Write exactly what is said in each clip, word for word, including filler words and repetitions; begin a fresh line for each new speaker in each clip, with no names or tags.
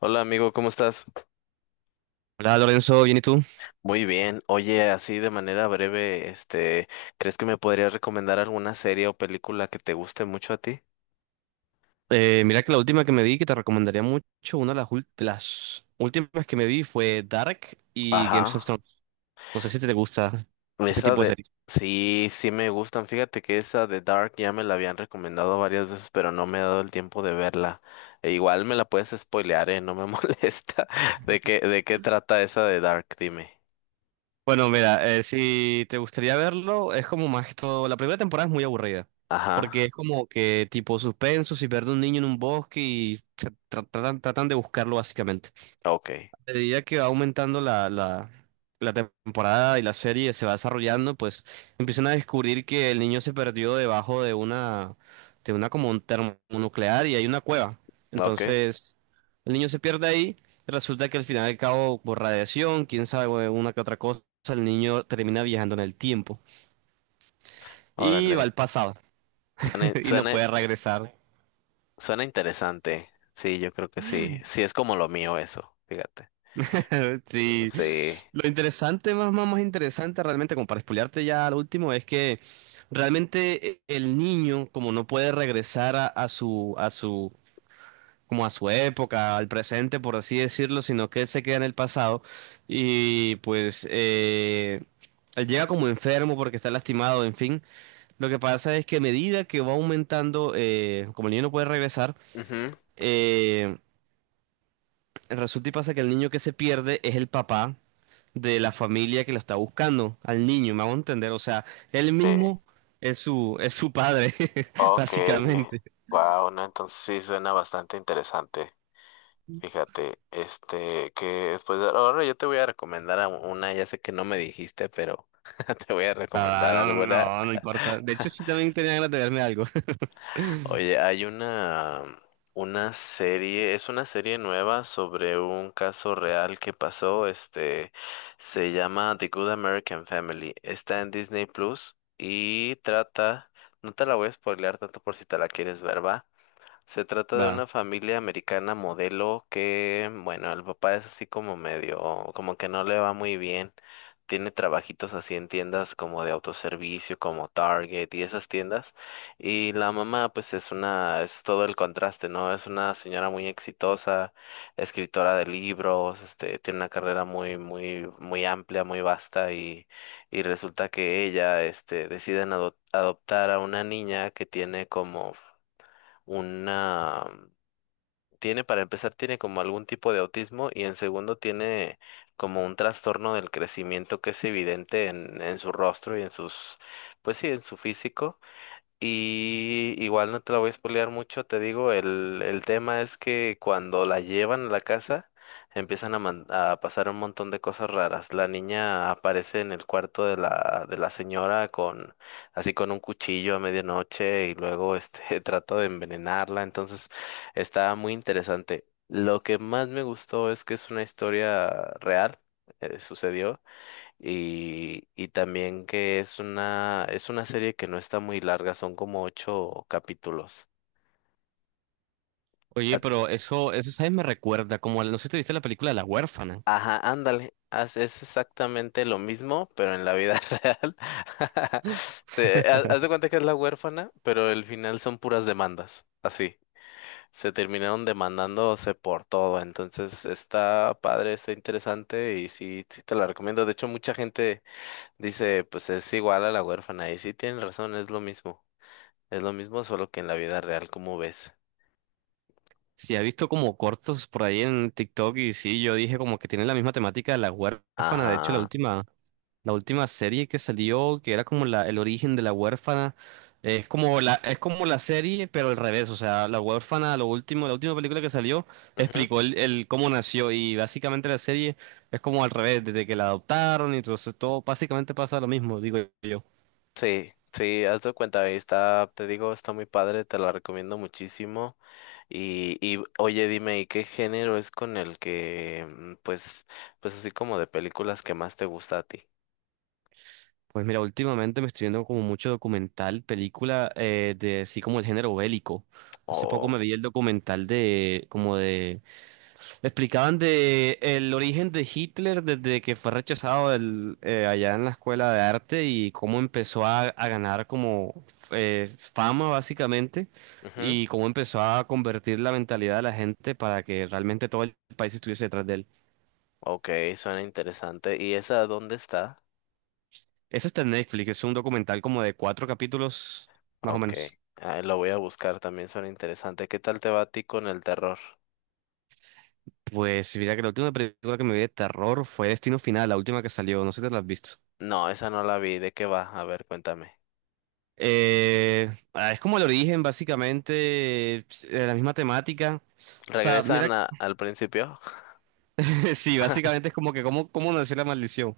Hola amigo, ¿cómo estás?
Hola Lorenzo, bien y tú.
Muy bien. Oye, así de manera breve, este, ¿crees que me podrías recomendar alguna serie o película que te guste mucho a ti?
Eh, mira que la última que me vi que te recomendaría mucho, una de las, ul- de las últimas que me vi fue Dark y Games of
Ajá.
Thrones. No sé si te gusta ese
Esa
tipo de
de...
series.
Sí, sí me gustan. Fíjate que esa de Dark ya me la habían recomendado varias veces, pero no me he dado el tiempo de verla. E igual me la puedes spoilear, ¿eh? No me molesta. ¿De qué, de qué trata esa de Dark? Dime.
Bueno, mira, eh, si te gustaría verlo, es como más que todo. La primera temporada es muy aburrida
Ajá.
porque es como que tipo suspenso, si pierde un niño en un bosque y se tra- tratan, tratan de buscarlo básicamente.
Ok.
A medida que va aumentando la, la, la temporada y la serie se va desarrollando, pues empiezan a descubrir que el niño se perdió debajo de una, de una como un termonuclear y hay una cueva.
Ok.
Entonces, el niño se pierde ahí, resulta que al final del cabo, por radiación, quién sabe, una que otra cosa, el niño termina viajando en el tiempo y
Órale.
va al pasado
Suena,
y no
suena,
puede regresar.
Suena interesante. Sí, yo creo que sí. Sí, es como lo mío eso, fíjate.
Sí,
Sí.
lo interesante, más, más, más interesante realmente, como para spoilearte ya al último, es que realmente e- el niño, como no puede regresar a, a su, a su, como a su época, al presente, por así decirlo, sino que él se queda en el pasado y pues eh, él llega como enfermo porque está lastimado, en fin. Lo que pasa es que a medida que va aumentando, eh, como el niño no puede regresar,
Ujú.
eh, resulta y pasa que el niño que se pierde es el papá de la familia que lo está buscando, al niño, me hago entender. O sea, él
Sí.
mismo es su, es su padre,
Ok.
básicamente.
Wow, no, entonces sí suena bastante interesante. Fíjate, este, que después de- ahora yo te voy a recomendar a una, ya sé que no me dijiste, pero te voy a
Va, va,
recomendar
no,
alguna.
no, no importa. De hecho, sí también tenía ganas de verme algo.
Oye, hay una, una serie, es una serie nueva sobre un caso real que pasó, este, se llama The Good American Family, está en Disney Plus y trata, no te la voy a spoilear tanto por si te la quieres ver, va. Se trata de
Va.
una familia americana modelo que, bueno, el papá es así como medio, como que no le va muy bien. Tiene trabajitos así en tiendas como de autoservicio, como Target y esas tiendas. Y la mamá, pues es una, es todo el contraste, ¿no? Es una señora muy exitosa, escritora de libros, este, tiene una carrera muy, muy, muy amplia, muy vasta y, y resulta que ella, este, deciden ado- adoptar a una niña que tiene como una, tiene para empezar, tiene como algún tipo de autismo y en segundo tiene como un trastorno del crecimiento que es evidente en, en su rostro y en sus, pues sí, en su físico. Y igual no te la voy a spoilear mucho, te digo, el, el tema es que cuando la llevan a la casa empiezan a, man- a pasar un montón de cosas raras. La niña aparece en el cuarto de la, de la señora con así con un cuchillo a medianoche y luego este trata de envenenarla, entonces está muy interesante. Lo que más me gustó es que es una historia real, eh, sucedió. Y, y también que es una, es una serie que no está muy larga, son como ocho capítulos.
Oye,
A-
pero eso, eso, ¿sabes? Me recuerda, como, al- no sé si te viste la película La huérfana.
Ajá, ándale, haz- es exactamente lo mismo, pero en la vida real. Se, ha- haz de cuenta que es la huérfana, pero el final son puras demandas, así. Se terminaron demandándose por todo, entonces está padre, está interesante y sí, sí te la recomiendo. De hecho, mucha gente dice, pues es igual a la huérfana y sí tienen razón, es lo mismo. Es lo mismo, solo que en la vida real, ¿como ves?
Sí, he visto como cortos por ahí en TikTok y sí, yo dije como que tiene la misma temática de La huérfana. De hecho, la
Ajá.
última. La última serie que salió, que era como la, el origen de la huérfana, eh, es como la, es como la serie, pero al revés. O sea, la huérfana, lo último, la última película que salió,
Ujú.
explicó el, el cómo nació. Y básicamente la serie es como al revés, desde que la adoptaron, y entonces todo básicamente pasa lo mismo, digo yo.
Sí, sí, haz de cuenta, ahí está, te digo, está muy padre, te la recomiendo muchísimo. Y, y oye, dime, ¿y qué género es con el que, mm, pues, pues así como de películas que más te gusta a ti?
Pues mira, últimamente me estoy viendo como mucho documental, película, eh, de así como el género bélico. Hace poco
Oh.
me vi el documental de como de. Explicaban de el origen de Hitler desde que fue rechazado del- eh, allá en la escuela de arte y cómo empezó a, a ganar como eh, fama básicamente
Ujú.
y cómo empezó a convertir la mentalidad de la gente para que realmente todo el país estuviese detrás de él.
Ok, suena interesante. ¿Y esa dónde está?
Ese está en Netflix, es un documental como de cuatro capítulos más o
Ok,
menos.
ah, lo voy a buscar, también suena interesante. ¿Qué tal te va a ti con el terror?
Pues mira que la última película que me vi de terror fue Destino Final, la última que salió, no sé si te la has visto.
No, esa no la vi, ¿de qué va? A ver, cuéntame.
Eh, ah, es como el origen, básicamente, es- eh, la misma temática. O sea, mira,
¿Regresan a- al principio?
sí, básicamente es como que cómo, cómo nació la maldición.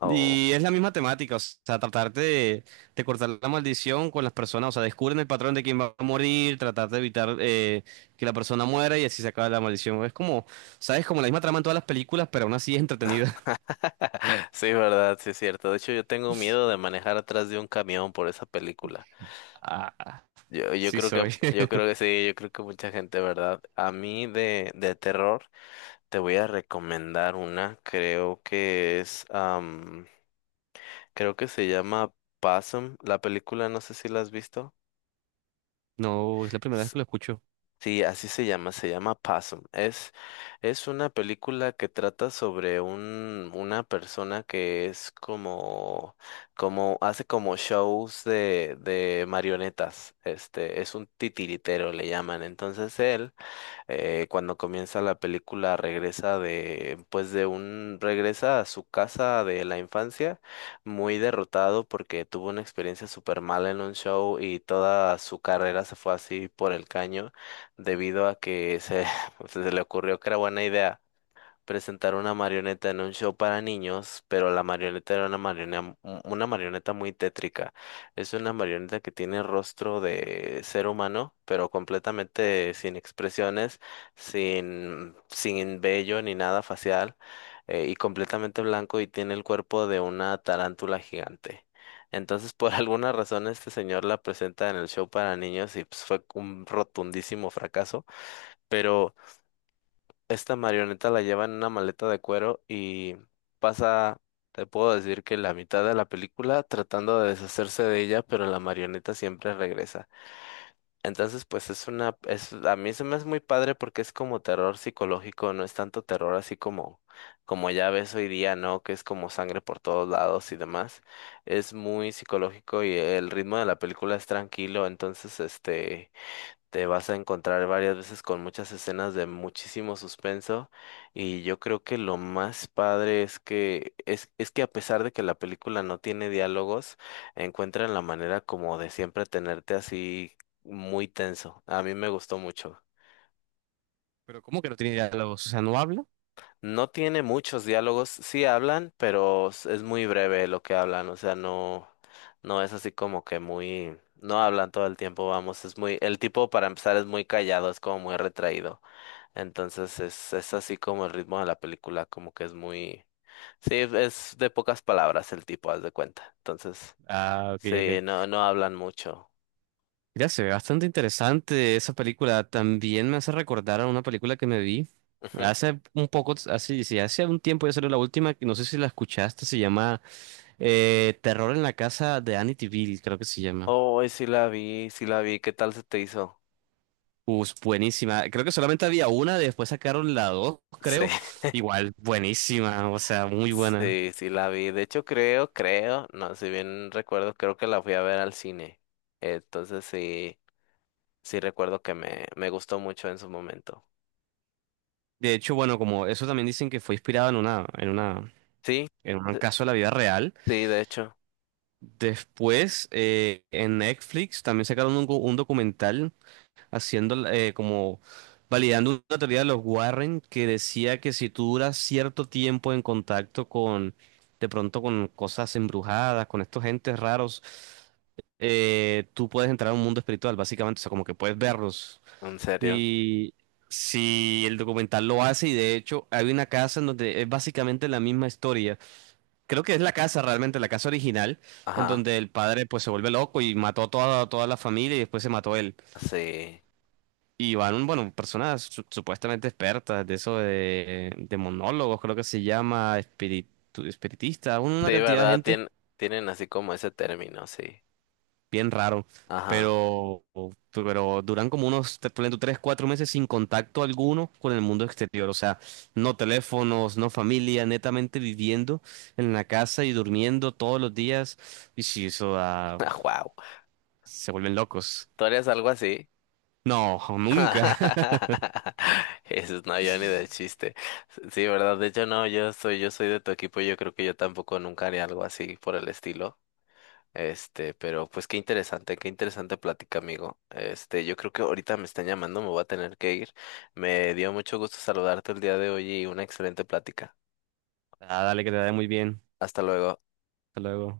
Oh.
Y es la misma temática, o sea, tratar de, de cortar la maldición con las personas, o sea, descubren el patrón de quién va a morir, tratar de evitar eh, que la persona muera y así se acaba la maldición. Es como, ¿sabes? Como la misma trama en todas las películas, pero aún así es entretenida.
Sí, verdad, sí es cierto. De hecho, yo tengo miedo de manejar atrás de un camión por esa película.
Ah,
Yo, yo
sí
creo que,
soy.
yo creo que sí, yo creo que mucha gente, ¿verdad? A mí de, de terror te voy a recomendar una, creo que es, am, creo que se llama Possum, la película, no sé si la has visto.
No, es la primera vez que lo escucho.
Sí, así se llama, se llama Possum. Es, es una película que trata sobre un, una persona que es como, como, hace como shows de, de marionetas. Este, es un titiritero, le llaman. Entonces él eh, cuando comienza la película regresa de, pues de un, regresa a su casa de la infancia muy derrotado porque tuvo una experiencia súper mala en un show y toda su carrera se fue así por el caño debido a que se, se le ocurrió que era buena idea presentar una marioneta en un show para niños, pero la marioneta era una marioneta, una marioneta muy tétrica. Es una marioneta que tiene rostro de ser humano, pero completamente sin expresiones, sin, sin vello ni nada facial, eh, y completamente blanco y tiene el cuerpo de una tarántula gigante. Entonces, por alguna razón, este señor la presenta en el show para niños y pues, fue un rotundísimo fracaso. Pero esta marioneta la lleva en una maleta de cuero y pasa, te puedo decir que la mitad de la película tratando de deshacerse de ella, pero la marioneta siempre regresa. Entonces, pues es una, es, a mí se me hace muy padre porque es como terror psicológico, no es tanto terror así como, como ya ves hoy día, ¿no? Que es como sangre por todos lados y demás. Es muy psicológico y el ritmo de la película es tranquilo, entonces, este te vas a encontrar varias veces con muchas escenas de muchísimo suspenso y yo creo que lo más padre es que es, es que a pesar de que la película no tiene diálogos, encuentran la manera como de siempre tenerte así muy tenso. A mí me gustó mucho.
Pero ¿cómo que no tiene diálogos? O sea, ¿no habla?
No tiene muchos diálogos, sí hablan, pero s- es muy breve lo que hablan, o sea, no, no es así como que muy, no hablan todo el tiempo, vamos, es muy, el tipo para empezar es muy callado, es como muy retraído, entonces es, es así como el ritmo de la película, como que es muy, sí, es de pocas palabras el tipo, haz de cuenta, entonces,
Ah, ok,
sí,
ok.
no, no hablan mucho.
Ya se ve bastante interesante esa película. También me hace recordar a una película que me vi
Ujú.
hace un poco, hace, sí, hace un tiempo ya salió la última, que no sé si la escuchaste, se llama eh, Terror en la casa de Amityville, creo que se llama.
Oh, sí la vi, sí la vi, ¿qué tal se te hizo?
Pues buenísima. Creo que solamente había una, después sacaron la dos,
Sí.
creo. Igual, buenísima, o sea, muy buena.
Sí, sí la vi. De hecho, creo, creo, no, si bien recuerdo, creo que la fui a ver al cine. Entonces sí, sí recuerdo que me, me gustó mucho en su momento.
De hecho, bueno, como eso también dicen que fue inspirado en una, en una,
Sí,
en un
sí,
caso de la vida real.
sí, de hecho,
Después, eh, en Netflix también sacaron un, go- un documental haciendo eh, como validando una teoría de los Warren que decía que si tú duras cierto tiempo en contacto con, de pronto con cosas embrujadas, con estos entes raros, eh, tú puedes entrar a un mundo espiritual, básicamente, o sea, como que puedes verlos.
en serio.
Y si el documental lo hace, y de hecho hay una casa en donde es básicamente la misma historia. Creo que es la casa realmente, la casa original, en
Ajá,
donde el padre pues se vuelve loco y mató a toda, toda la familia y después se mató él.
sí.
Y van, bueno, personas su- supuestamente expertas de eso de, de monólogos, creo que se llama, espiritu- espiritista, un-
Sí,
una cantidad de
¿verdad?
gente
Tien- tienen así como ese término, sí.
bien raro,
Ajá.
pero, pero duran como unos te- ponle tú, tres, cuatro meses sin contacto alguno con el mundo exterior, o sea, no teléfonos, no familia, netamente viviendo en la casa y durmiendo todos los días, y si eso da,
Wow.
se vuelven locos.
¿Tú harías algo así?
No, nunca.
Eso no, yo ni de chiste. Sí, ¿verdad? De hecho, no, yo soy, yo soy de tu equipo, yo creo que yo tampoco nunca haría algo así por el estilo. Este, pero pues qué interesante, qué interesante plática, amigo. Este, yo creo que ahorita me están llamando, me voy a tener que ir. Me dio mucho gusto saludarte el día de hoy y una excelente plática.
Ah, dale, que te da muy bien.
Hasta luego.
Hasta luego.